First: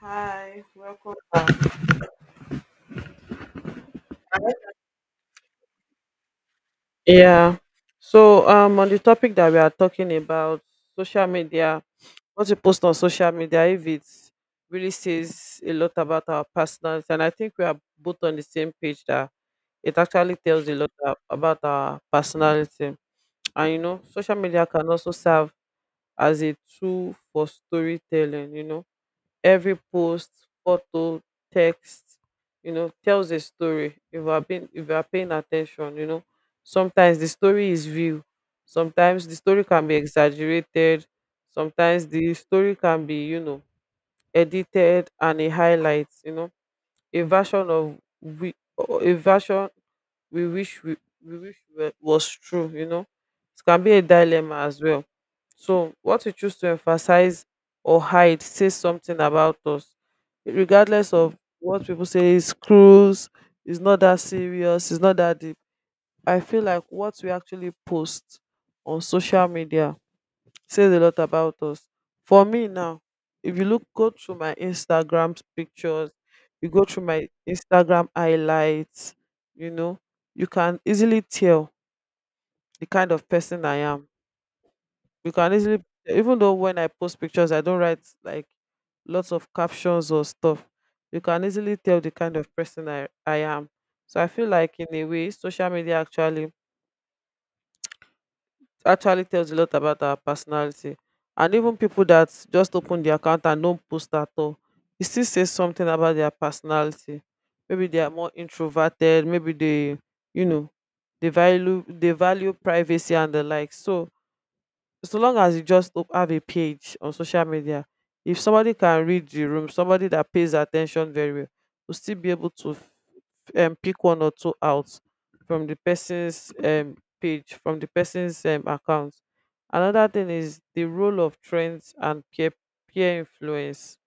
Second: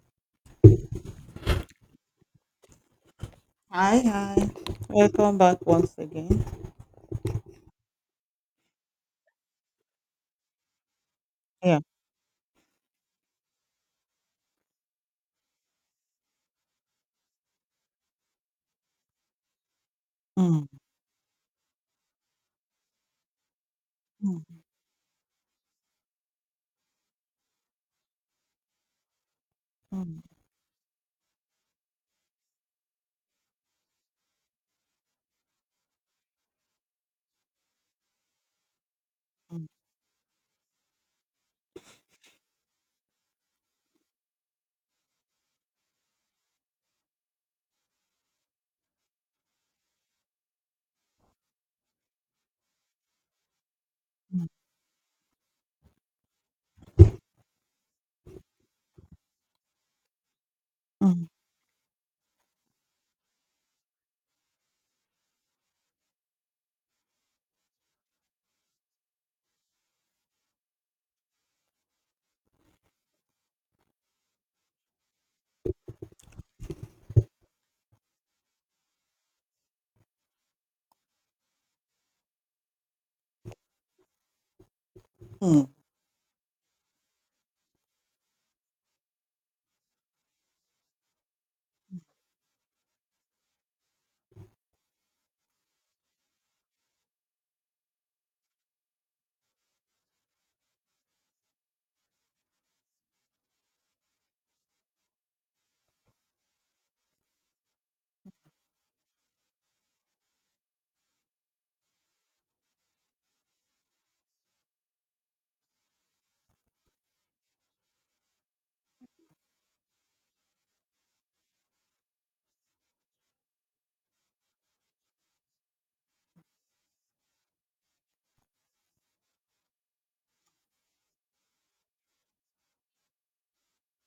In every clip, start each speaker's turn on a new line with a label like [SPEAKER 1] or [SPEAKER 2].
[SPEAKER 1] Hi, welcome back.
[SPEAKER 2] Hi, hi. Welcome back once again.
[SPEAKER 1] Yeah. So on the topic that we are talking about, social
[SPEAKER 2] Yeah.
[SPEAKER 1] media, what you post on social media, if it really says a lot about our personals, and I think we are both on the same page that it actually
[SPEAKER 2] Mm,
[SPEAKER 1] tells a lot about our personality. And social
[SPEAKER 2] mm,
[SPEAKER 1] media can also serve as a tool for storytelling. Every
[SPEAKER 2] mm,
[SPEAKER 1] post, photo, text, tells a story. If you are paying attention, sometimes the story is real. Sometimes the story
[SPEAKER 2] mm,
[SPEAKER 1] can be exaggerated. Sometimes the story can be, edited and a highlight, a version of we a version we wish we wish was true. It can be a dilemma as well. So what we choose to emphasize or hide says something about us. Regardless
[SPEAKER 2] mm,
[SPEAKER 1] of what people say is cruise, it's not that serious, it's not that deep. I feel like what we actually post on social media says a lot about us. For me now, if you look go through my Instagram pictures, you go through my Instagram highlights, you know, you can easily tell the kind of person I am.
[SPEAKER 2] mm,
[SPEAKER 1] You can
[SPEAKER 2] mm,
[SPEAKER 1] easily Even though when I post pictures I don't write like lots of captions or stuff, you can easily tell the kind of person I am. So I feel like in a way social media actually tells a lot about our personality. And even people that just open the account and don't post at all, it still says something about their personality. Maybe they are more introverted. Maybe you know, they value privacy and the like. So so long as you just have a page on social media, if somebody can read the room, somebody that pays attention very well, will still be able to pick one or two out from the person's page, from the person's account. Another thing is the role of trends and peer influence.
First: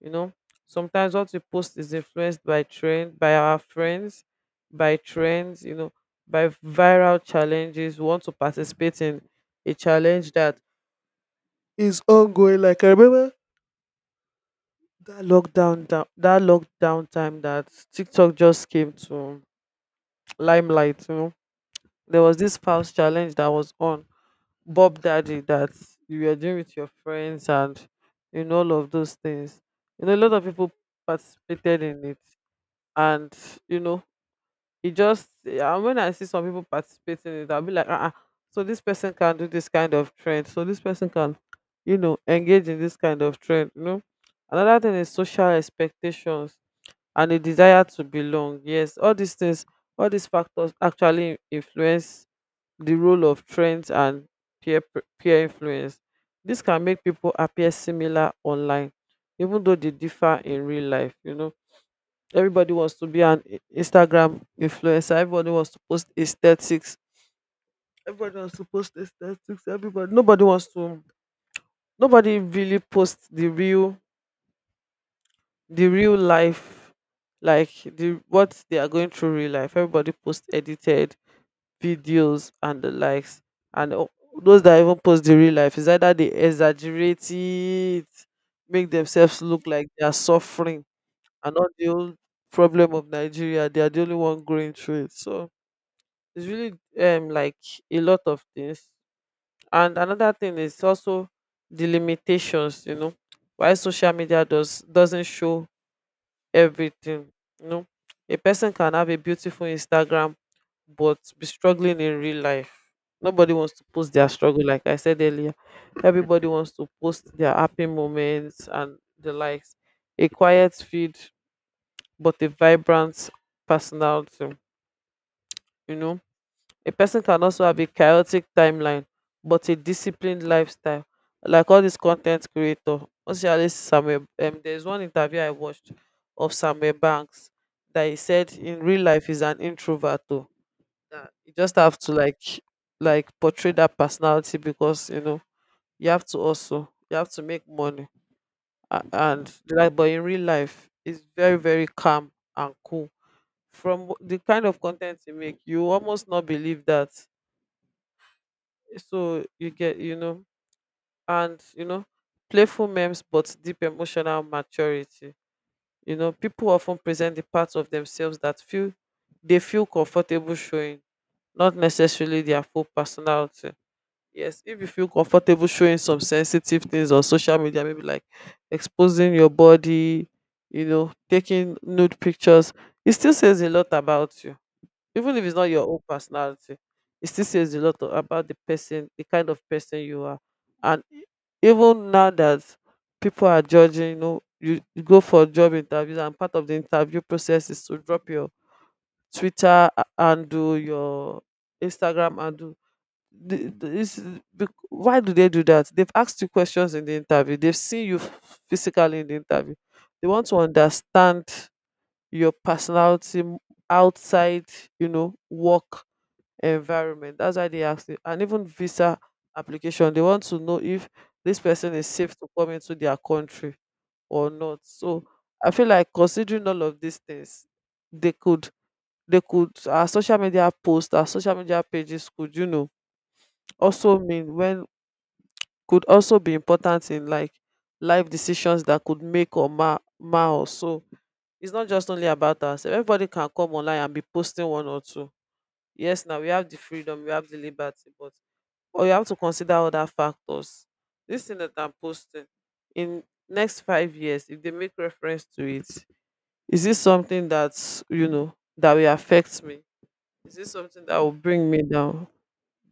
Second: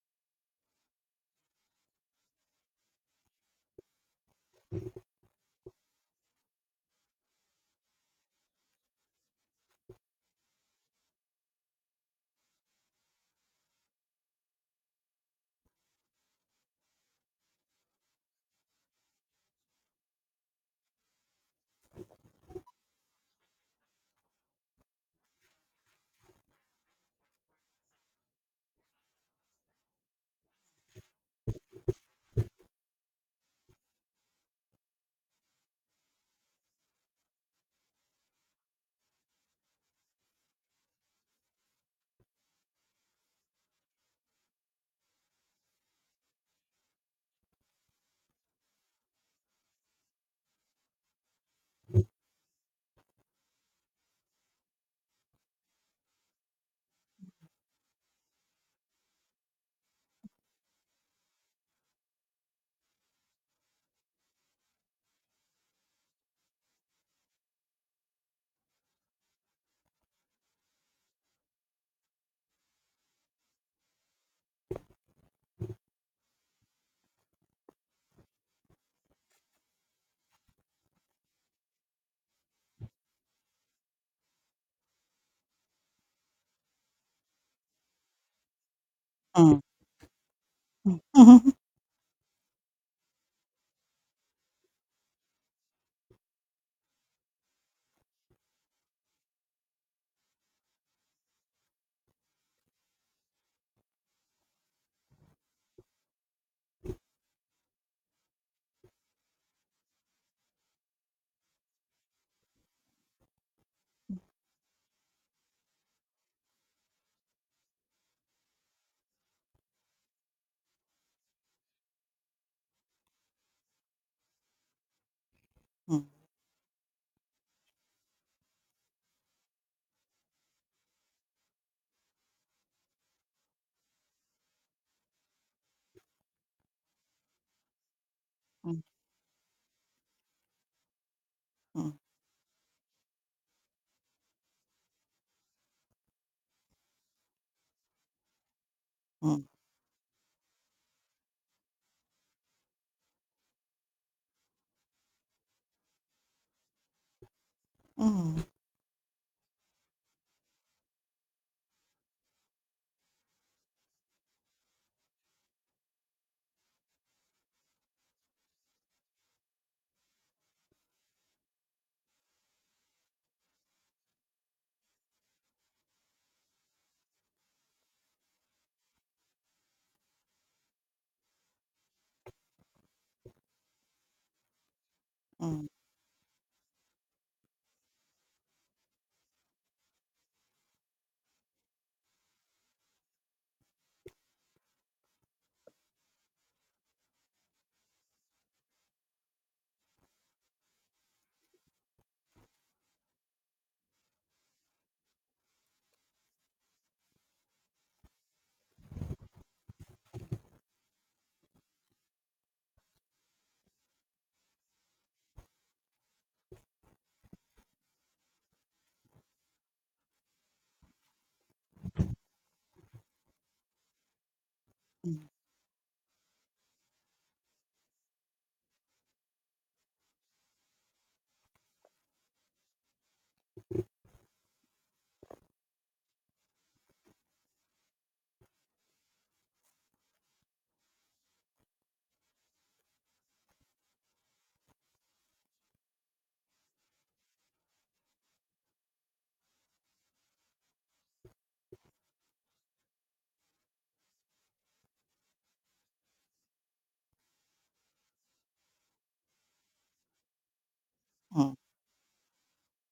[SPEAKER 1] You know, sometimes what we post is influenced by trend, by our friends, by trends. By viral challenges. We want to participate in a challenge that is ongoing. Like I remember that lockdown time that TikTok just came to limelight. There was this spouse challenge that was on Bob Daddy that you were doing with your friends and all of those things. A lot of people participated in it, and you know, it just yeah, and when I see some people participating in it, I'll be like, ah, so this person can do this kind of trend, so this person can, engage in this kind of trend. Another thing is social expectations and a desire to belong. Yes, all these things, all these factors actually influence the role of trends and peer influence. This can make people appear similar online, even though they differ in real life. Everybody wants to be an Instagram influencer. Everybody wants to post aesthetics. Everybody wants to post aesthetics. Nobody wants to. Nobody really posts the real life, like the what they are going through real life. Everybody posts edited videos and the likes and those that even post the real life is either they exaggerate it, make themselves
[SPEAKER 2] mm,
[SPEAKER 1] look like they are suffering
[SPEAKER 2] mm, mm,
[SPEAKER 1] and not the whole problem of Nigeria they are the only one going through it. So it's really like a lot of things. And another thing is also the limitations. Why social media doesn't show everything. You know, a person can have a beautiful Instagram but be struggling in real life. Nobody wants to post their struggle, like I said earlier. Everybody wants to post their happy moments and the likes. A quiet feed, but a vibrant personality. you
[SPEAKER 2] mm,
[SPEAKER 1] know a person can also have a chaotic timeline, but a disciplined lifestyle. Like all these content creator, especially Samuel. There's one interview I watched of Samuel Banks that he said
[SPEAKER 2] mm,
[SPEAKER 1] in real life he's an introvert too. That you just
[SPEAKER 2] mm,
[SPEAKER 1] have to like portray that personality, because you have to, also you have to make money. A-
[SPEAKER 2] mm,
[SPEAKER 1] and like, but in real life it's very very calm and cool. From the kind of content you make, you almost not believe that.
[SPEAKER 2] mm,
[SPEAKER 1] So you get, and you know playful memes but deep emotional maturity. People often present the parts of themselves that feel they feel comfortable showing, not necessarily their full personality. Yes, if you feel comfortable showing some sensitive things on social media, maybe like exposing your body, taking nude pictures, it still says a lot about you. Even if
[SPEAKER 2] mm,
[SPEAKER 1] it's not
[SPEAKER 2] mm,
[SPEAKER 1] your own personality, it still says a lot about the person, the kind of person you are. And even now that people are judging, you go for job interviews, and part of the interview process is to drop your Twitter handle, your Instagram handle. The, the, it's, why do they do that? They've asked you questions in the interview. They've seen you physically in the interview. They want to understand your personality outside, work environment. That's why they ask you. And even visa application, they want to know if this person is safe to come into their country or not. So I feel like considering all of these things, they could they could our social media our social media pages could, also mean when could also be important in like life decisions that could make or mar us. So it's not just only about us. Everybody can come online and be posting one or two. Yes, now we have the freedom, we have the liberty, but or you have to consider other factors. This thing that I'm posting in next 5 years, if they make reference to it, is this something that's you know that will affect me? Is this something that will
[SPEAKER 2] mm.
[SPEAKER 1] bring me down?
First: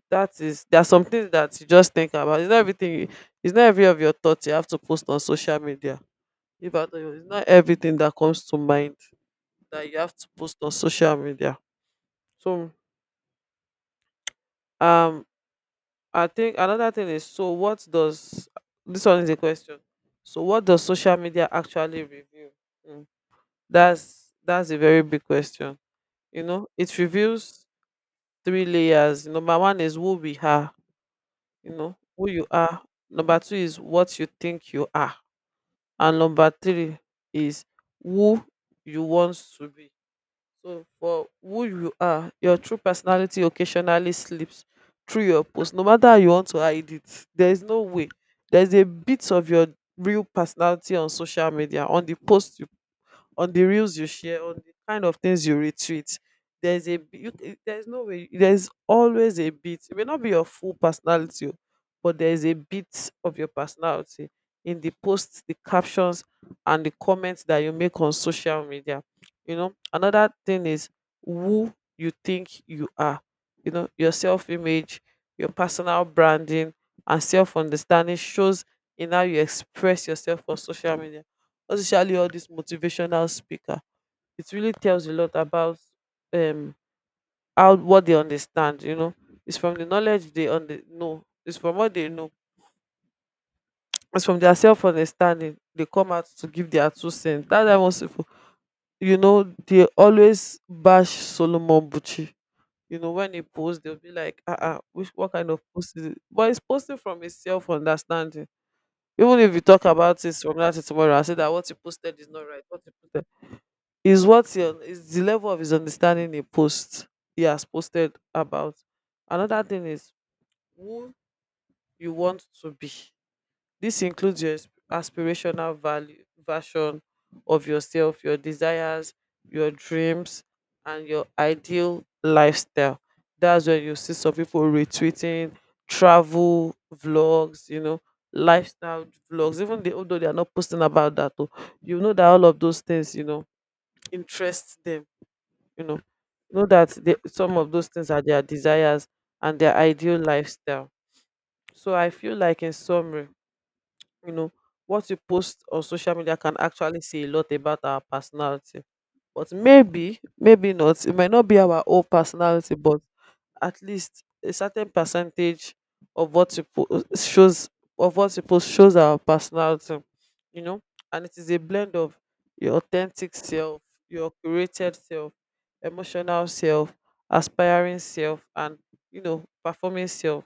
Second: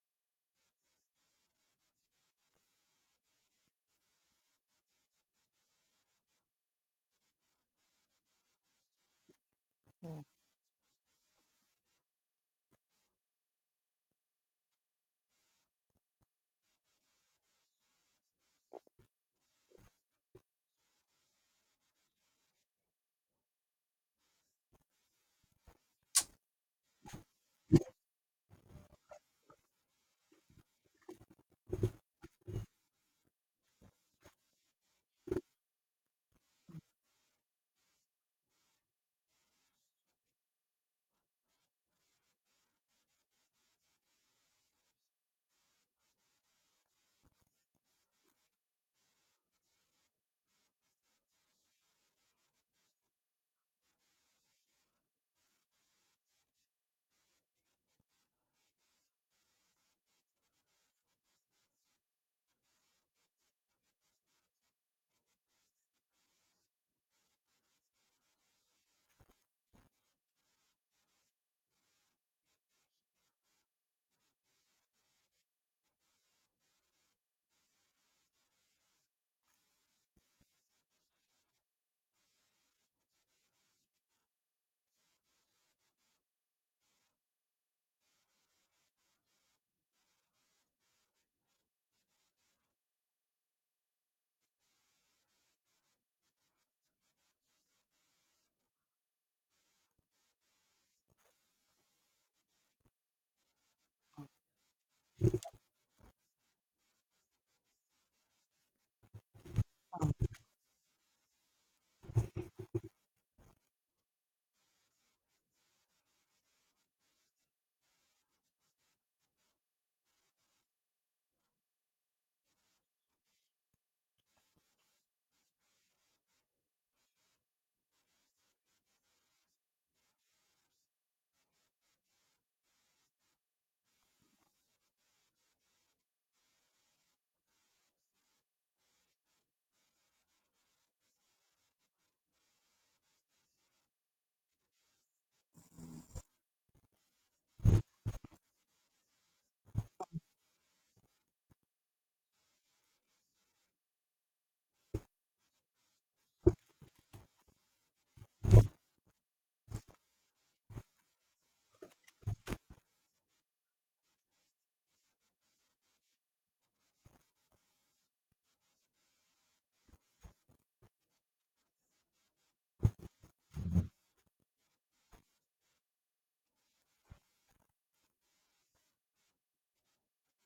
[SPEAKER 1] That is there are some things that you just think about. It's not every of your thoughts you have to post on social media. If I tell you, it's not everything that comes to mind that you have
[SPEAKER 2] Yeah.
[SPEAKER 1] to post on social media. So um I think another thing is, so what does, this one is a question. So what does social media actually reveal? Mm. That's a very big question. It reveals three layers. Number one is who we are, who you are. Number two is what you think you are. And number three is who you want to be. So, for who you are, your true personality occasionally slips through your post, no matter how you want to hide it. There is no way. There's a bit of your real personality on social media, on the post you on the reels you share, on the kind of things you retweet. There's a b- you, c- There's no way, there's always a bit. It may not be your full personality, but there's a bit of your personality in the posts, the captions, and the comments that you make on social media. Another thing is who you think you are. Your self image, your personal branding, and self understanding shows in how you express yourself on social media, especially all this motivational speaker. It really tells a lot about um how what they understand. It's from what they know. It's from their self understanding they come out to give their two cents, that I was they always bash Solomon Buchi. When he posts they'll be like, uh-uh, which what kind of post is it, but it's posting from his self understanding. Even if you talk about it from that to tomorrow and say that what you posted is not right, what you posted is what your is the level of his understanding, a post he has posted about. Another thing is who you want to be. This includes your aspirational value version of yourself, your desires, your dreams, and your ideal lifestyle. That's where you see some people retweeting travel vlogs, lifestyle vlogs. Even they, although they are not posting about that, oh, that all of those things, interest them, you know know that some of those things are their desires and their ideal lifestyle. So I feel like, in summary, you know what you post on social media can actually say a lot about our personality. But maybe not, it might not be our whole personality, but at least a certain percentage of what you post shows our personality, you know and it is a blend of your authentic self, your curated self, emotional self, aspiring self, and performing self.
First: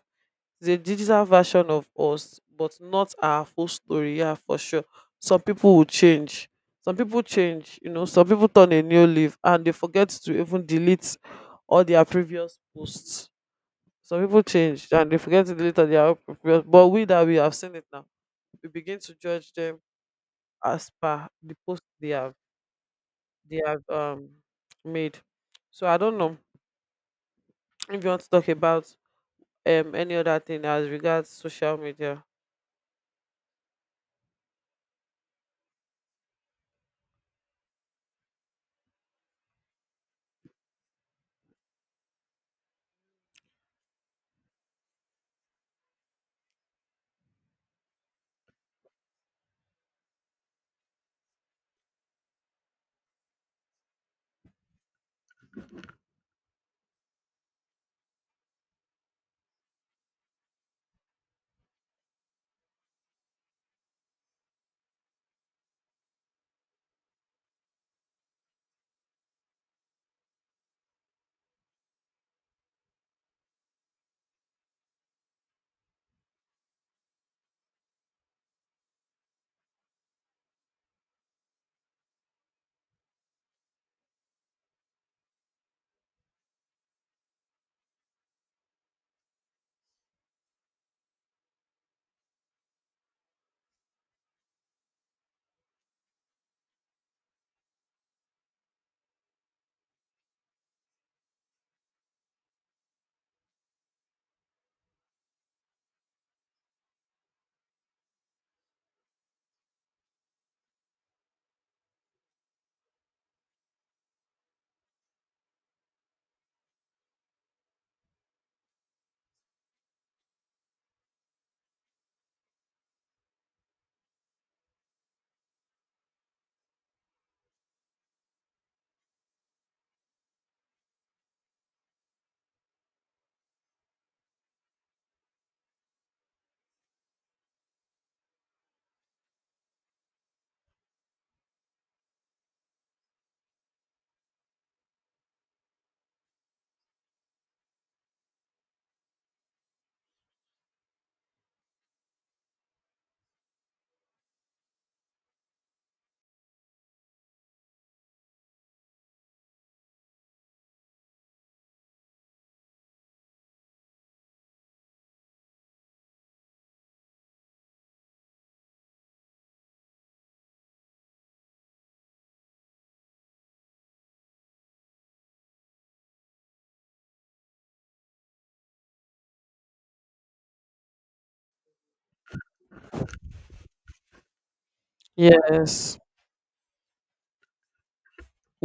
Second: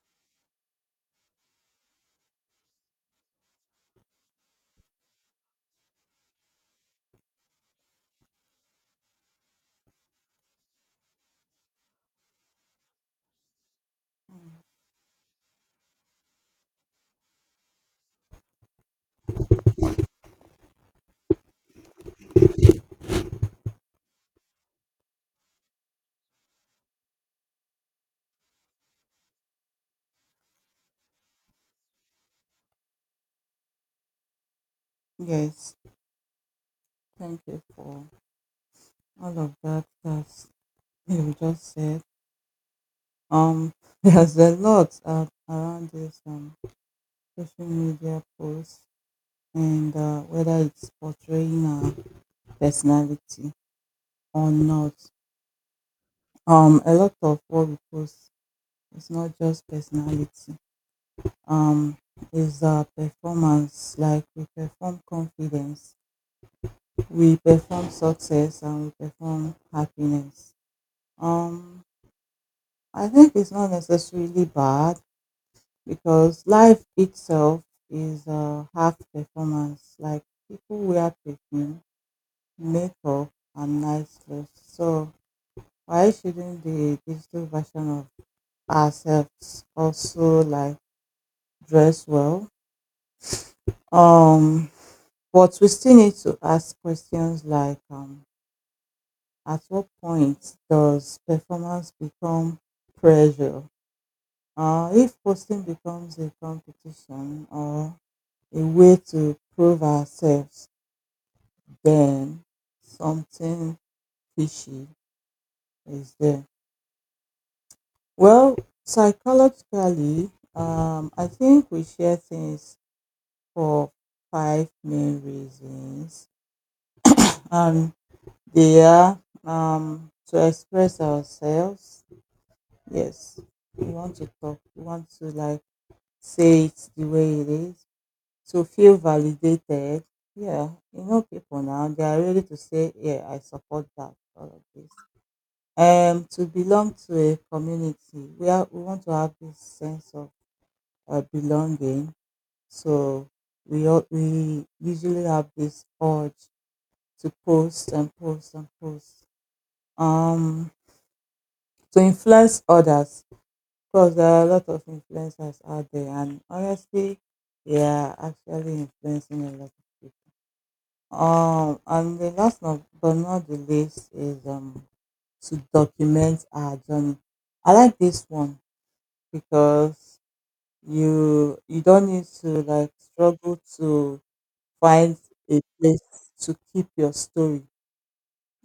[SPEAKER 1] It's a digital version of us, but not our full story. Yeah, for sure. Some people will change. Some people change, you know, some people turn a new leaf and they forget to even delete all their previous posts. Some people
[SPEAKER 2] Mm.
[SPEAKER 1] change and they forget it later. They are previous, but we that we have seen it now, we begin to judge them as per the post they have they have um made. So I don't know if you want to talk about any other thing as regards social media.
[SPEAKER 2] Yes. Thank you for all of that that you just said. Um, there's a lot around this social media posts and whether it's portraying our personality or not. A lot of what we post, it's not just personality. Um, it's performance. Like we perform confidence, we perform success, and we perform happiness. Um, I think it's not necessarily bad because life itself is half performance. Like people wear perfume, makeup, and nice clothes. So why shouldn't the digital version of ourselves also like dress well? Um, But we still need to ask questions like at what point does performance become pressure? If posting becomes a competition or a way to prove ourselves, then something fishy is there. Well, psychologically, I think we share things for five main reasons. Um, they are, to express ourselves. Yes, you want to talk, you want to like say it the way it is. So feel validated. Yeah, people now, they are ready to say, yeah, I support that, all of this. To belong to a community, we want to have this sense of, belonging. So we usually have this urge to post and post and post. Um, to influence others, course, there are a lot of influencers out there, and honestly, they are actually influencing a lot of people. And the last, not, but not the least is to document our journey. I like this one because you don't need to like struggle to find a
[SPEAKER 1] Yes,
[SPEAKER 2] place to keep your story.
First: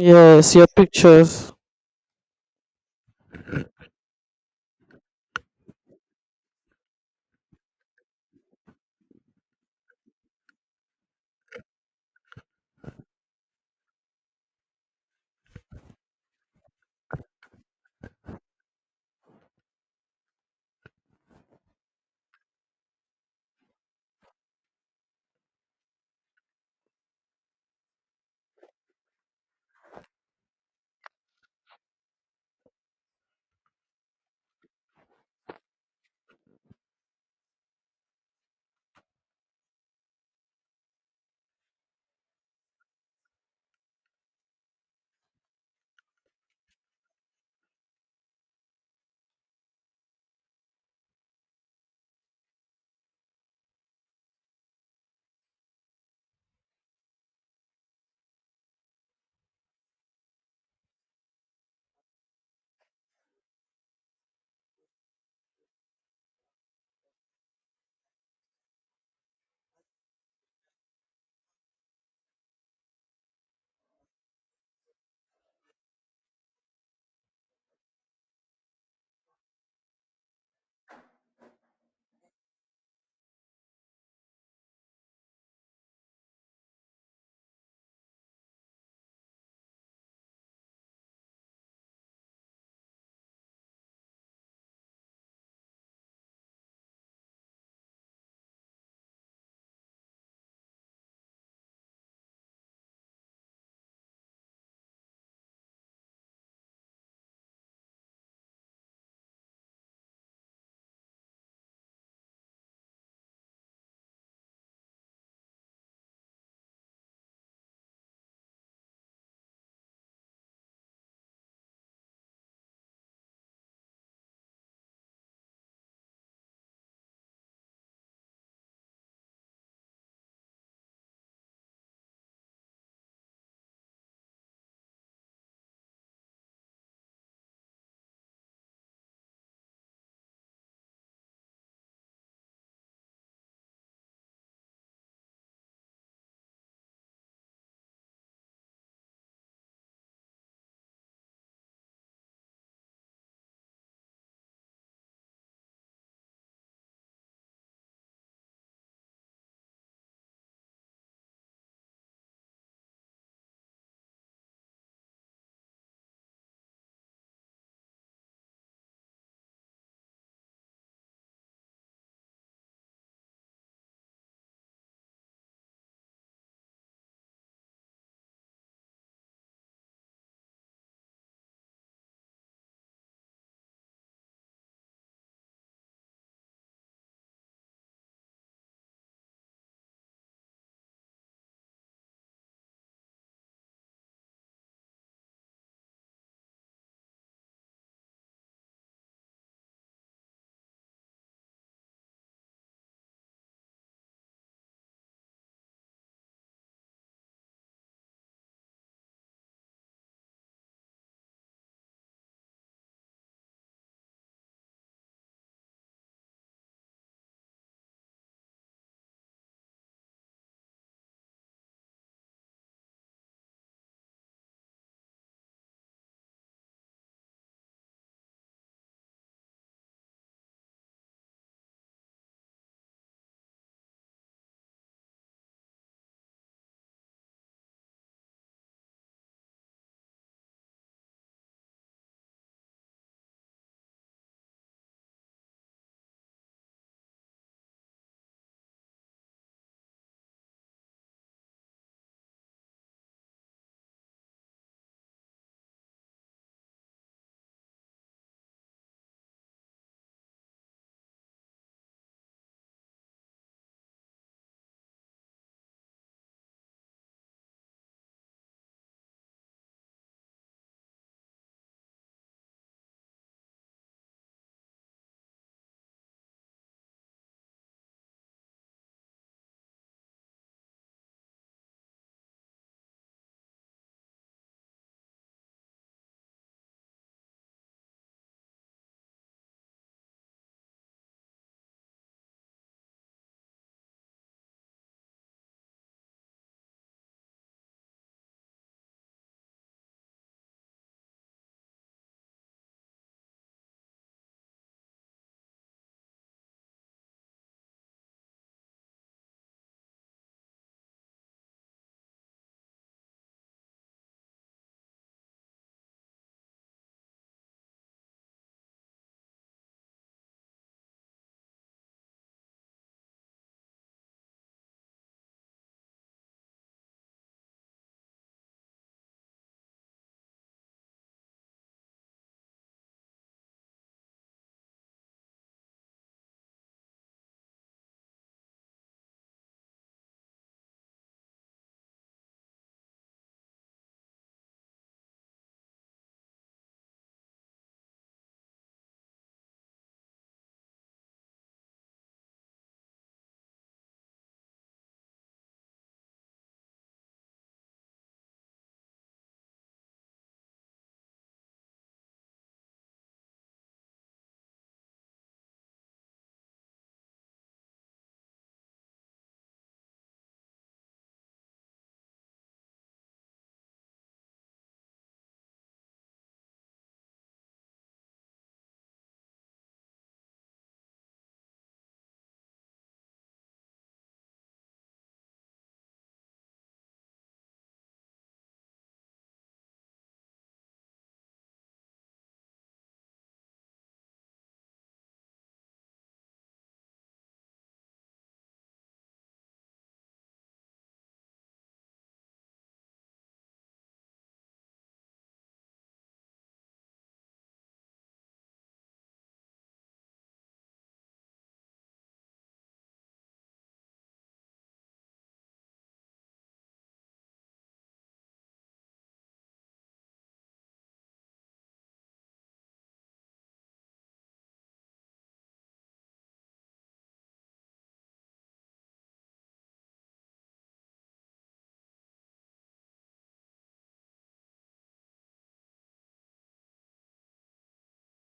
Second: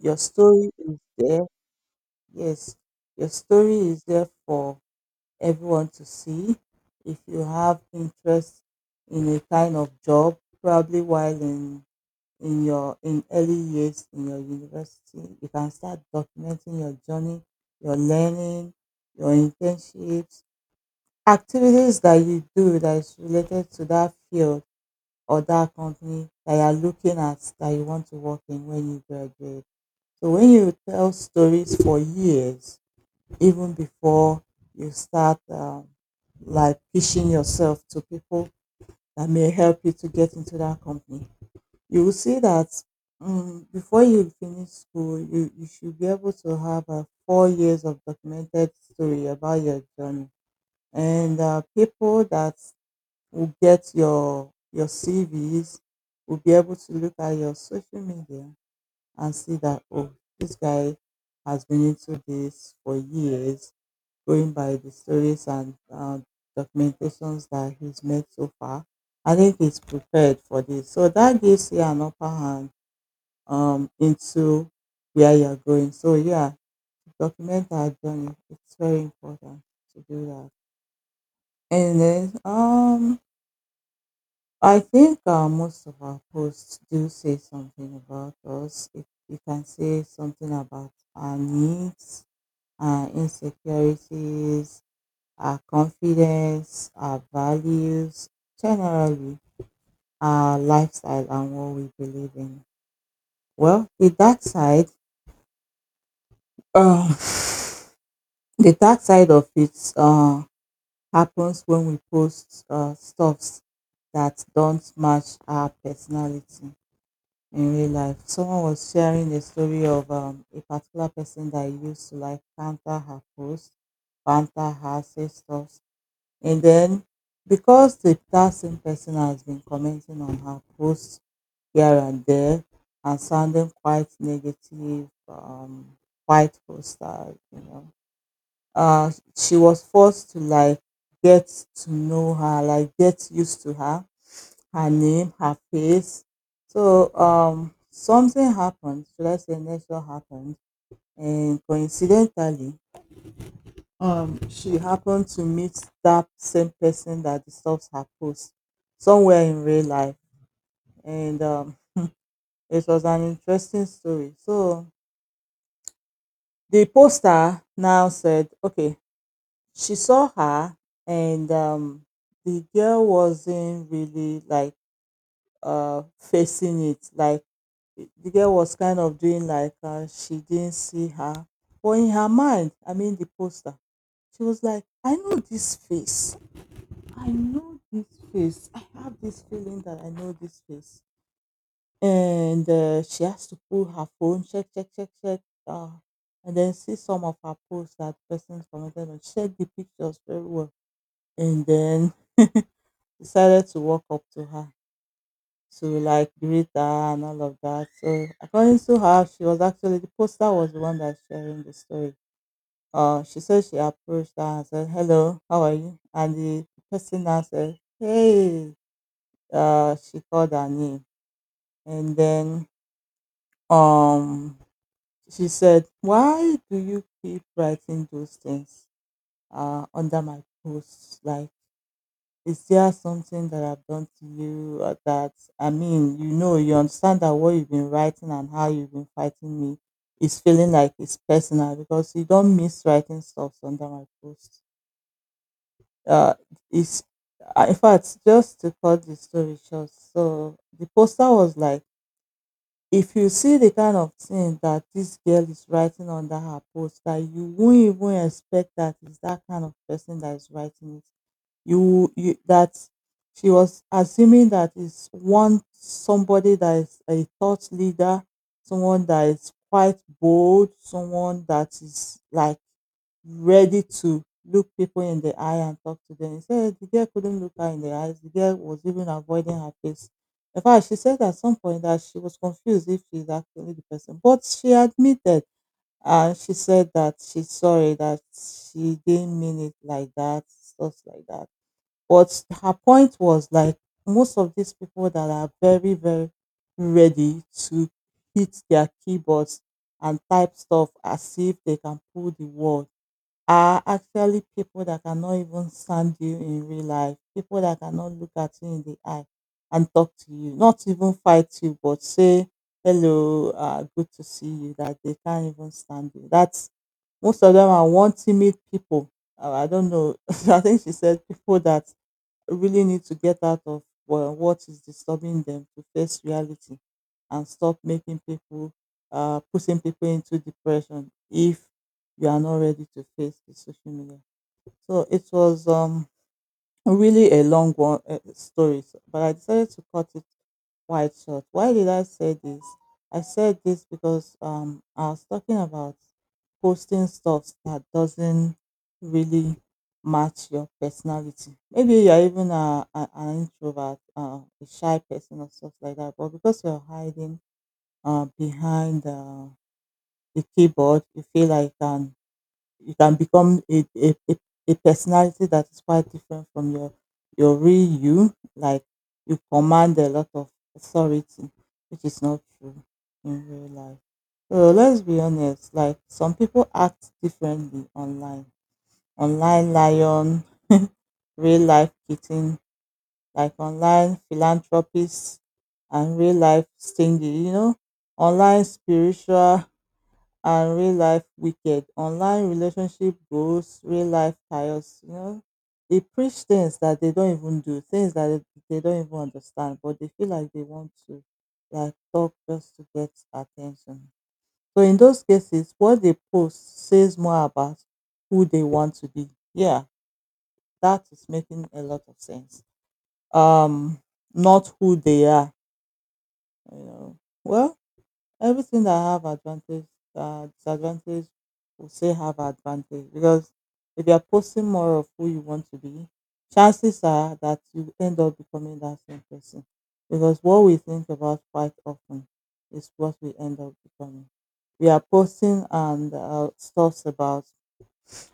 [SPEAKER 2] Your
[SPEAKER 1] your
[SPEAKER 2] story is there.
[SPEAKER 1] pictures.
[SPEAKER 2] Yes, your story is there for everyone to see. If you have interest in a kind of job, probably while in early years in your university, you can start documenting your journey, your learning, your internships, activities that you do that is related to that field or that company that you are looking at that you want to work in when you graduate. So when you tell stories for years, even before you start, like pitching yourself to people that may help you to get into that company. You will see that, before you finish school, you should be able to have 4 years of documented story about your journey. And people that will get your CVs will be able to look at your social media and see that, oh, this guy has been into this for years going by the stories and documentations that he's made so far. I think he's prepared for this. So that gives you an upper hand into where you're going. So yeah, to document our journey. It's very important to do that. And then, I think, most of our posts do say something about us. You can say something about our needs, our insecurities, our confidence, our values, generally our lifestyle, and what we believe in. Well, the dark side, um, the dark side of it happens when we post stuffs that don't match our personality in real life. Someone was sharing the story of, a particular person that used to like banter her post, banter her, say stuff. And then, because the that same person has been commenting on her posts here and there and sounding quite negative, quite hostile, uh, she was forced to like get to know her, like get used to her, her name, her face. So, something happened, should I say, nature happened, and coincidentally, she happened to meet that same person that disturbs her post somewhere in real life. And it was an interesting story. So the poster now said, okay, she saw her, and the girl wasn't really like, facing it. Like the girl was kind of doing like, she didn't see her. But in her mind, I mean the poster, she was like, I know this face. I know this face. I have this feeling that I know this face. And she has to pull her phone, check, check, check, check, uh, and then see some of her posts that persons commented on. Check the pictures very well. And then decided to walk up to her to like greet her and all of that. So according to her, she was actually the poster was the one that's sharing the story. She said she approached her and said, "Hello, how are you?" And the person answered, "Hey." She called her name. And then, um, she said, why do you keep writing those things, under my posts? Like, is there something that I've done to you or that, I mean, you understand that what you've been writing and how you've been fighting me is feeling like it's personal because you don't miss writing stuff under my posts. Uh, it's, in fact, just to cut the story short, so the poster was like, if you see the kind of thing that this girl is writing under her post dat you won't even expect that it's that kind of person that is writing it. You that she was assuming dat is one somebody that is a thought leader, someone that is quite bold, someone that is like ready to look people in the eye and talk to them. He said the girl couldn't look her in the eyes. The girl was even avoiding her face. In fact, she said at some point that she was confused if she's actually the person, but she admitted and she said that she's sorry that she didn't mean it like that, stuff like that. But her point was like most of these people that are very, very ready to hit their keyboards and type stuff as if they can pull the world are actually people that cannot even stand you in real life, people that cannot look at you in the eye and talk to you, not even fight you, but say, hello, good to see you, that they can't even stand you. That's most of them are one timid people. I don't know. I think she said people that really need to get out of, well, what is disturbing them to face reality and stop making people, pushing people into depression if you are not ready to face the social media. So it was, really a long one story, but I decided to cut it quite short. Why did I say this? I said this because, I was talking about posting stuff that doesn't really match your personality. Maybe you're even an introvert, a shy person, or stuff like that. But because you're hiding, behind, the keyboard, you feel like an you can become a personality that is quite different from your real you. Like you command a lot of authority, which is not true in real life. So let's be honest, like some people act differently online. Online lion, real life kitten, like online philanthropist and real life stingy, you know, online spiritual and real life wicked. Online relationship goals, real life chaos. You know. They preach things that they, don't even do, things that they don't even understand, but they feel like they want to like talk just to get attention. So in those cases, what they post says more about who they want to be. Yeah, that is making a lot of sense. Um, Not who they are, you know. Well, everything that have advantage, disadvantage, will say have advantage because if you are posting more of who you want to be, chances are that you end up becoming that same person. Because what we think about quite often is what we end up becoming. We are posting and, stuff about,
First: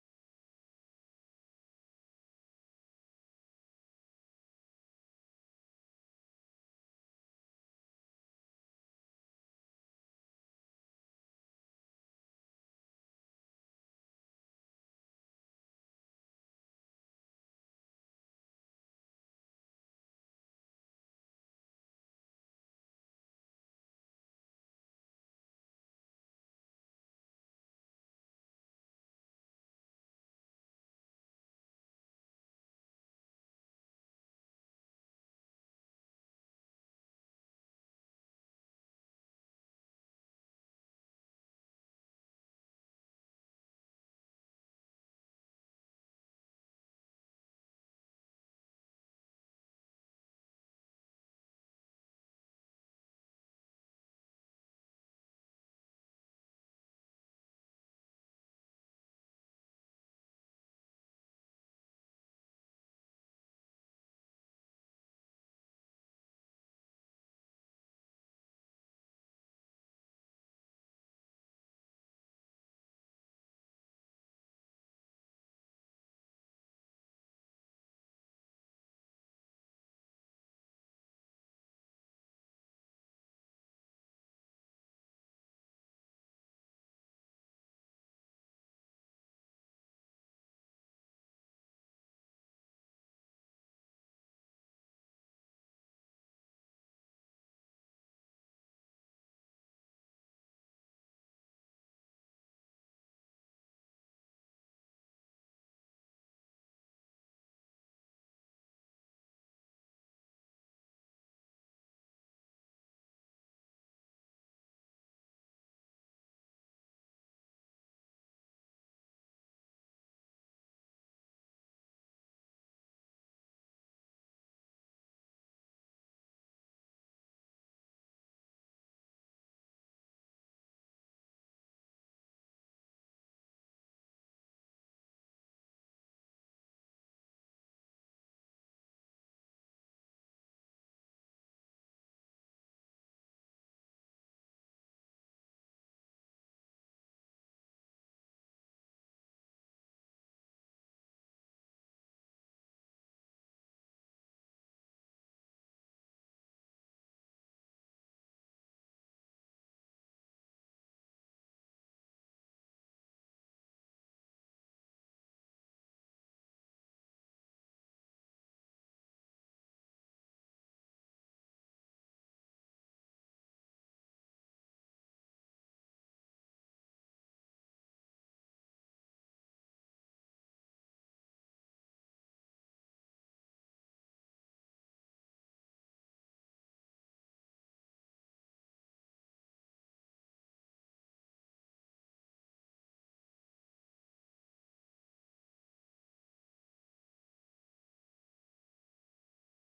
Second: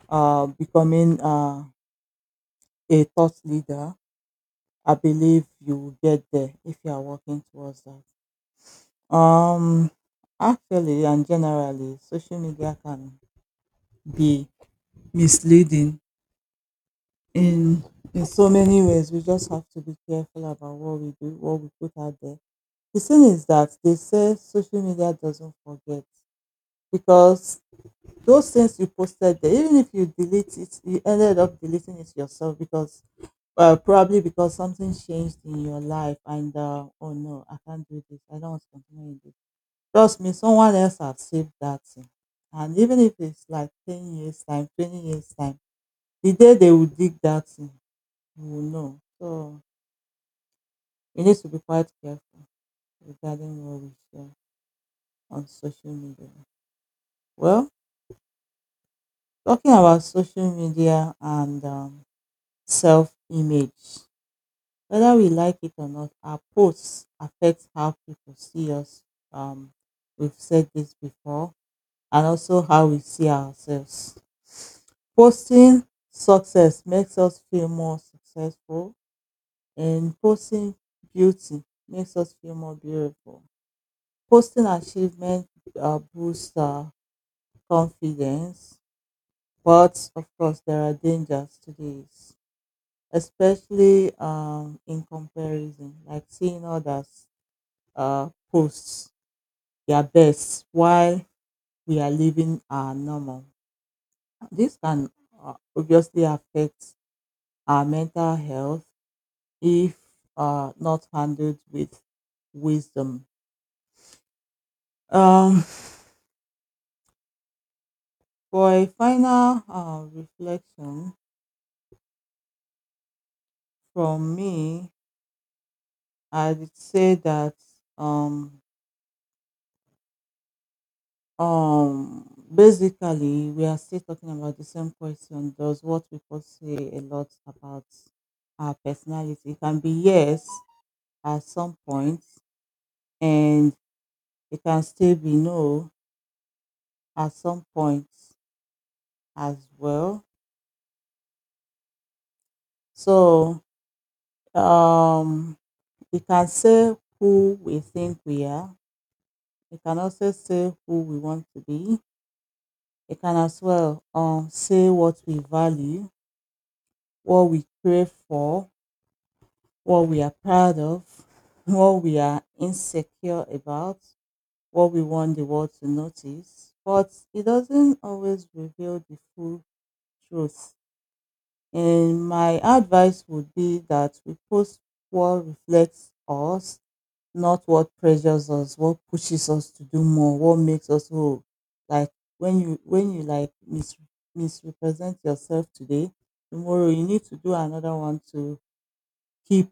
[SPEAKER 2] becoming, a thought leader. I believe you will get there if you are working towards that. Um, Actually and generally, social media can be misleading in, so many ways. We just have to be careful about what we do, what we put out there. The thing is that they say social media doesn't forget because those things you posted there, even if you delete it, you ended up deleting it yourself because, probably because something changed in your life, and oh no, I can't do this. I don't want to continue this. Trust me, someone else has saved that thing. And even if it's like 10 years' time, 20 years' time, the day they will dig that thing, you will know. So we need to be quite careful regarding what we share on social media. Well, talking about social media and, self image, whether we like it or not, our posts affect how people see us. Um, we've said this before, and also how we see ourselves. Posting success makes us feel more successful, and posting beauty makes us feel more beautiful. Posting achievement, boosts our confidence, but of course, there are dangers to this, especially, in comparison, like seeing others, post their best while we are living our normal. This can, obviously affect our mental health if, not handled with wisdom. Um, for a final, reflection from me, I'd say that, um, basically we are still talking about the same question. Does what people say a lot about our personality? It can be yes at some point, and it can still be no at some point as well. So um, we can say who we think we are. We can also say who we want to be. We can as well, say what we value, what we crave for, what we are proud of, what we are insecure about, what we want the world to notice. But it doesn't always reveal the full truth. And my advice would be that we post what reflects us, not what pressures us, what pushes us to do more, what makes us whole. Like when you like misrepresent yourself today, tomorrow you need to do another one to keep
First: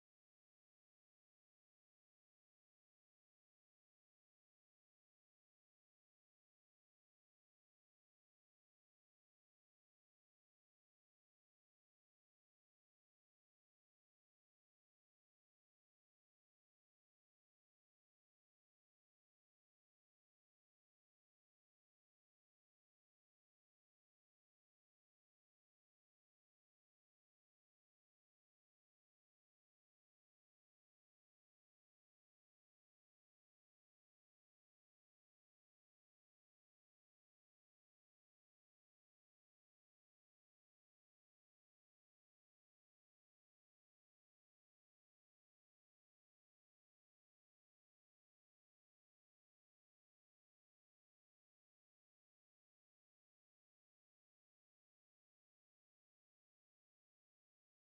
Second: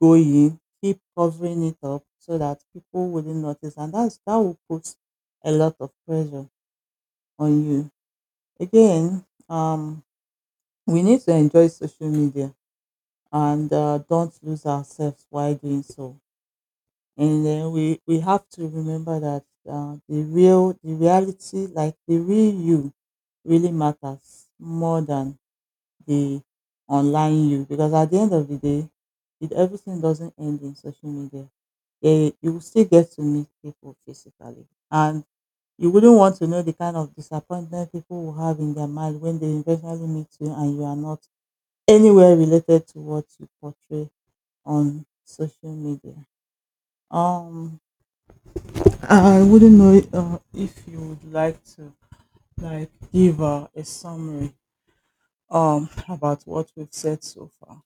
[SPEAKER 2] going, keep covering it up so that people wouldn't notice, and that will put a lot of pressure on you. Again, we need to enjoy social media and, don't lose ourselves while doing so. And then we have to remember that, the reality, like the real you, really matters more than the online you. Because at the end of the day, everything doesn't end in social media. Yeah, you will still get to meet people physically. And you wouldn't want to know the kind of disappointment people will have in their mind when they eventually meet you and you are not anywhere related to what you portray on social media. Um, I wouldn't know, if you would like to like give, a summary about what we've said so far.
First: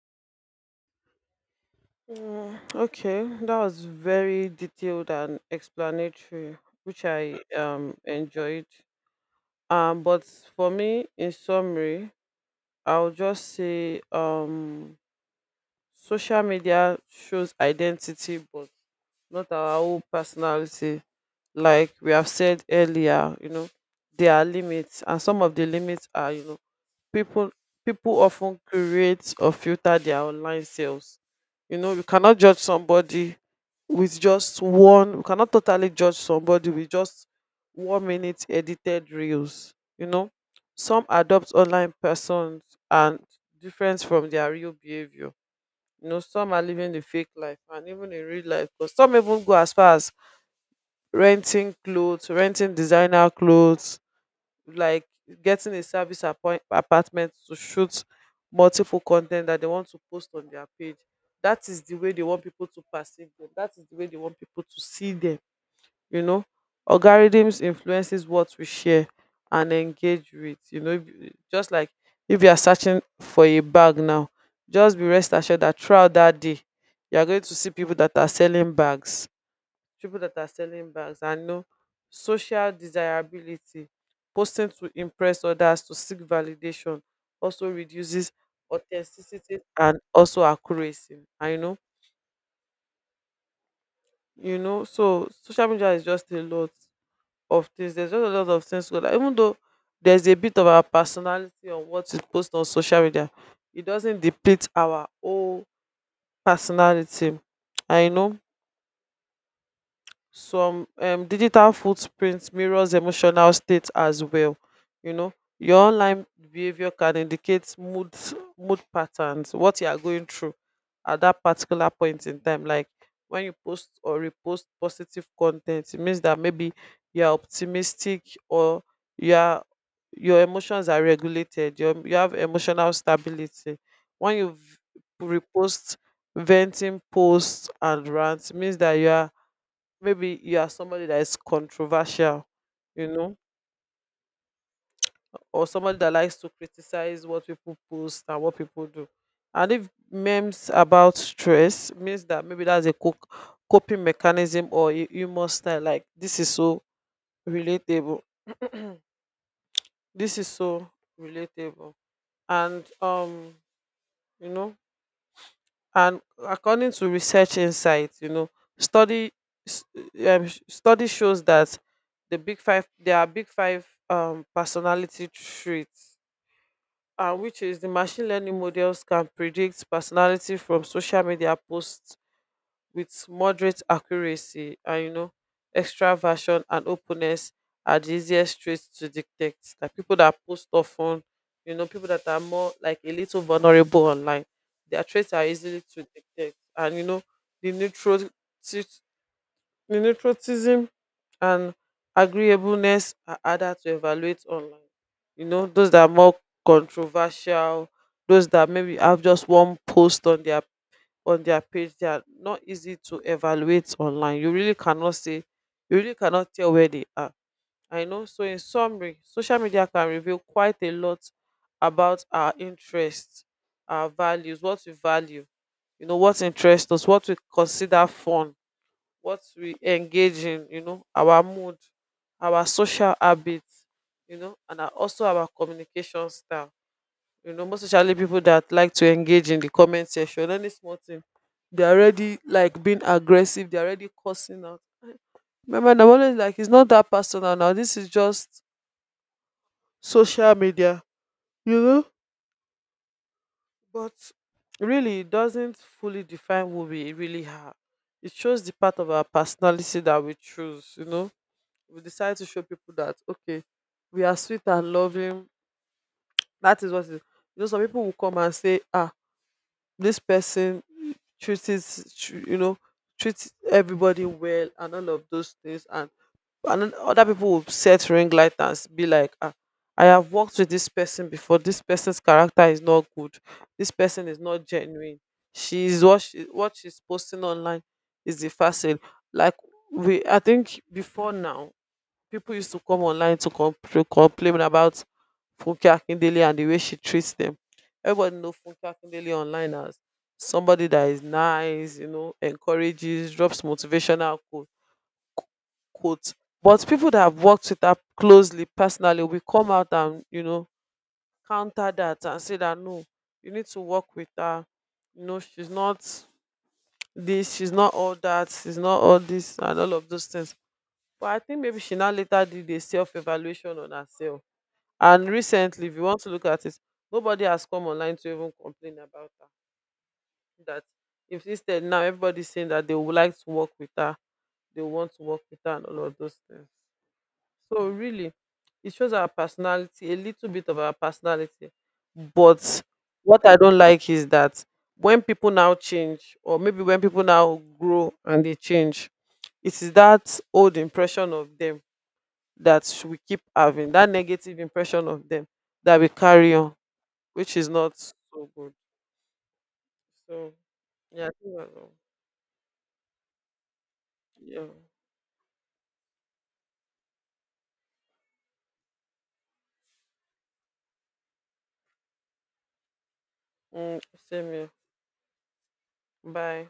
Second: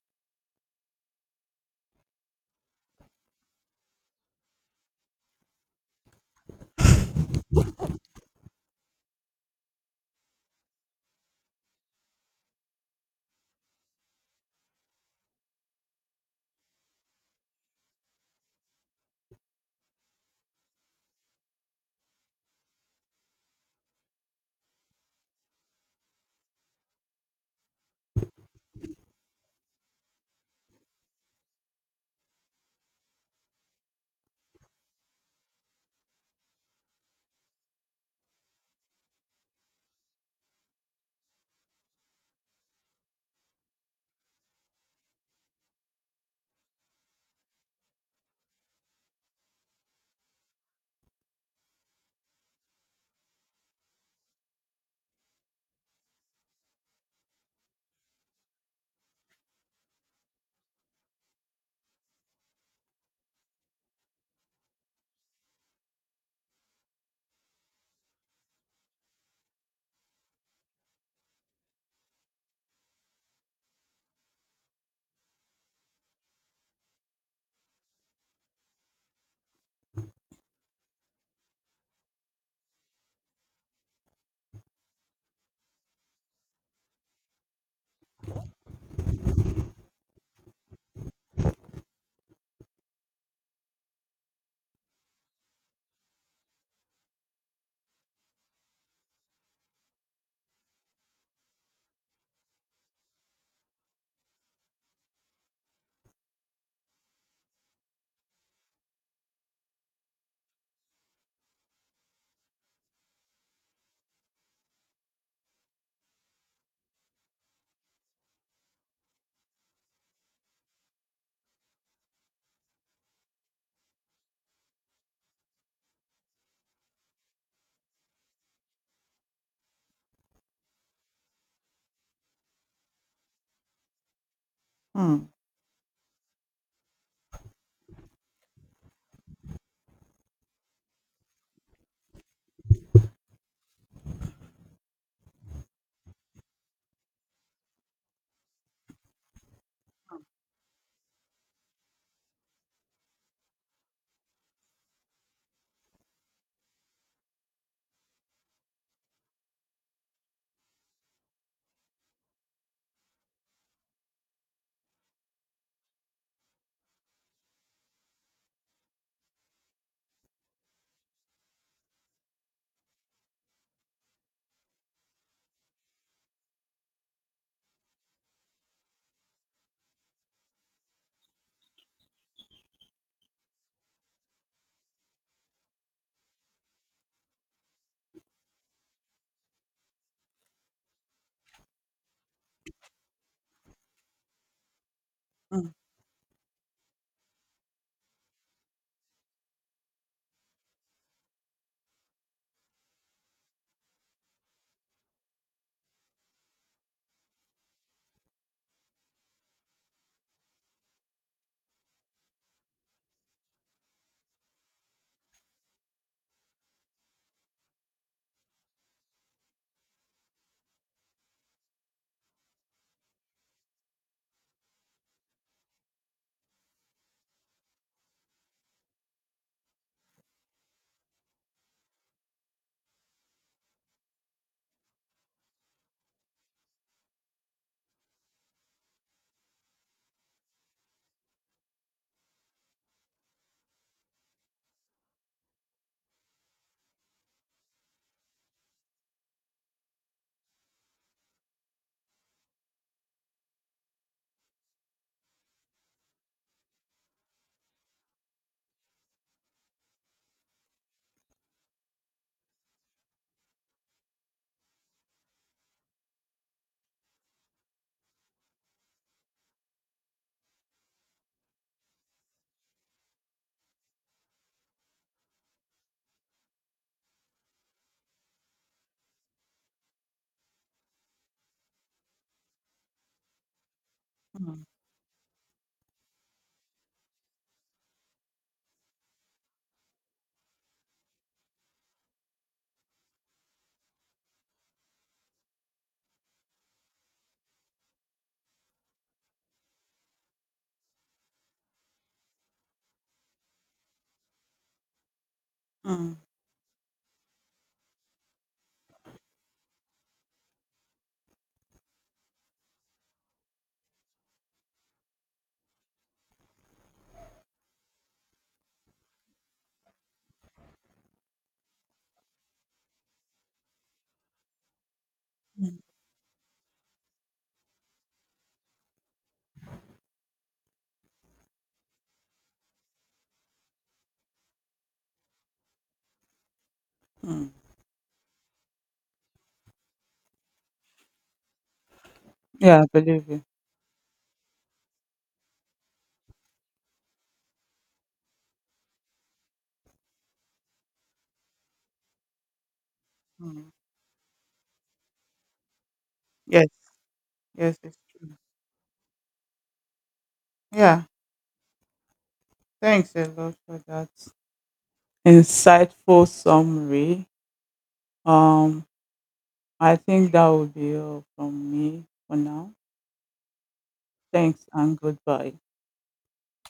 [SPEAKER 1] Mm, okay, that was very detailed and explanatory, which I enjoyed. But for me, in summary, I'll just say, social media shows identity, but not our whole personality. Like we have said earlier, you know, there are limits, and some of the limits are, you know, people people often create or filter their online selves. You know, you cannot judge somebody with just one we cannot totally judge somebody with just 1-minute edited reels. You know, some adopt online persons and different from their real behavior. You know, some are living the fake life, and even in real life, because some even go as far as renting clothes, renting designer clothes, like getting a apartment to shoot multiple content that they want to post on their page. That is the way they want people to perceive them. That is the way they want people to see them. You know, algorithms influences what we share and engage with. You know, if you- just like if you are searching for a bag now, just be rest assured that throughout that day, you are going to see people that are selling bags, and no, social desirability, posting to impress others to seek validation, also reduces authenticity and also accuracy. And you know, so social media is just a lot of things. There's just a lot of things like, even though there's a bit of our personality on what we post on social media, it doesn't depict our whole personality. I know some digital footprint mirrors emotional state as well. You know, your online behavior can indicate mood, mood patterns, what you are going through at that particular point in time. Like when you post or repost positive content, it means that maybe you are optimistic, or you are, your emotions are regulated. You have emotional stability. When you
[SPEAKER 2] Hmm.
[SPEAKER 1] repost venting posts and rants, it means that you are, maybe you are somebody that is controversial, you know, or somebody that likes to criticize what people post and what people do. And if memes about stress, means that maybe that's a coping mechanism or humor style, like this is so relatable, this is so relatable, and you know. And according to research insights, you know, study s- study shows that there are big five personality traits, which is, the machine learning models can predict personality from social media posts with moderate accuracy. And you know, extraversion and openness are the easiest traits to detect, like people that post often, you know, people that are more like a little vulnerable online, their traits are
[SPEAKER 2] Mm,
[SPEAKER 1] easily to detect. And you know, the neutrotism and agreeableness are harder to evaluate online. You know, those that are more controversial, those that maybe have just one post on their page, they are not easy to evaluate online. You really cannot say, you really cannot tell where they are. I know. So in summary, social media can reveal quite a lot about our interests, our values, what we value, you know, what interests us, what we consider fun, what we engage in, you know, our mood, our social habits, you know, and our, also our communication style. You know, most especially people that like to engage in the comment section, any small thing they're already like being aggressive, they're already cursing out. Remember, and I'm always like, it's not that personal now, this is just social media, you know. But really, it doesn't fully define who we really are. It shows the part of our personality that we choose. You know, we decide to show people that, okay, we are sweet and loving, that is what it is. You know, some people will come and say, ah, this person you know, treat everybody well and all of those things. And then other people will set ring light and be like, ah, I have worked with this person before, this person's character is not good, this person is
[SPEAKER 2] mm,
[SPEAKER 1] not genuine. She's what she's posting online is the facade. like we, I think before now, people used to come online to complain about Funke Akindele and the way she treats them. Everybody know Funke Akindele online as somebody that is nice, you know, encourages, drops motivational
[SPEAKER 2] mm,
[SPEAKER 1] quotes. But people that have worked with her closely, personally, will come out and, you know, counter that and say that no, you need to work with her. You know, she's not all that, she's not all this, and all of those things. But I think maybe she now later did a self evaluation on herself, and
[SPEAKER 2] mm,
[SPEAKER 1] recently, if you want to look at it, nobody has come online to even complain about her. That if, instead, now everybody's saying that they would like to work with her, they want to work with her and all of those things.
[SPEAKER 2] mm.
[SPEAKER 1] So really, it shows our personality, a little bit of our personality.
[SPEAKER 2] Yeah,
[SPEAKER 1] But
[SPEAKER 2] I believe you.
[SPEAKER 1] what I don't like is that when people now change, or maybe when people now grow and they change, it is that old impression of them that we keep
[SPEAKER 2] Mm.
[SPEAKER 1] having, that negative impression of them that we carry
[SPEAKER 2] Yes,
[SPEAKER 1] on, which is
[SPEAKER 2] yes,
[SPEAKER 1] not
[SPEAKER 2] it's true.
[SPEAKER 1] so good. So
[SPEAKER 2] Yeah,
[SPEAKER 1] yeah, I think that's all.
[SPEAKER 2] thanks a lot for that
[SPEAKER 1] Yeah.
[SPEAKER 2] insightful summary. Um, I think that would be all from me for now.
[SPEAKER 1] Mm, same
[SPEAKER 2] Thanks
[SPEAKER 1] here.
[SPEAKER 2] and goodbye.
[SPEAKER 1] Bye.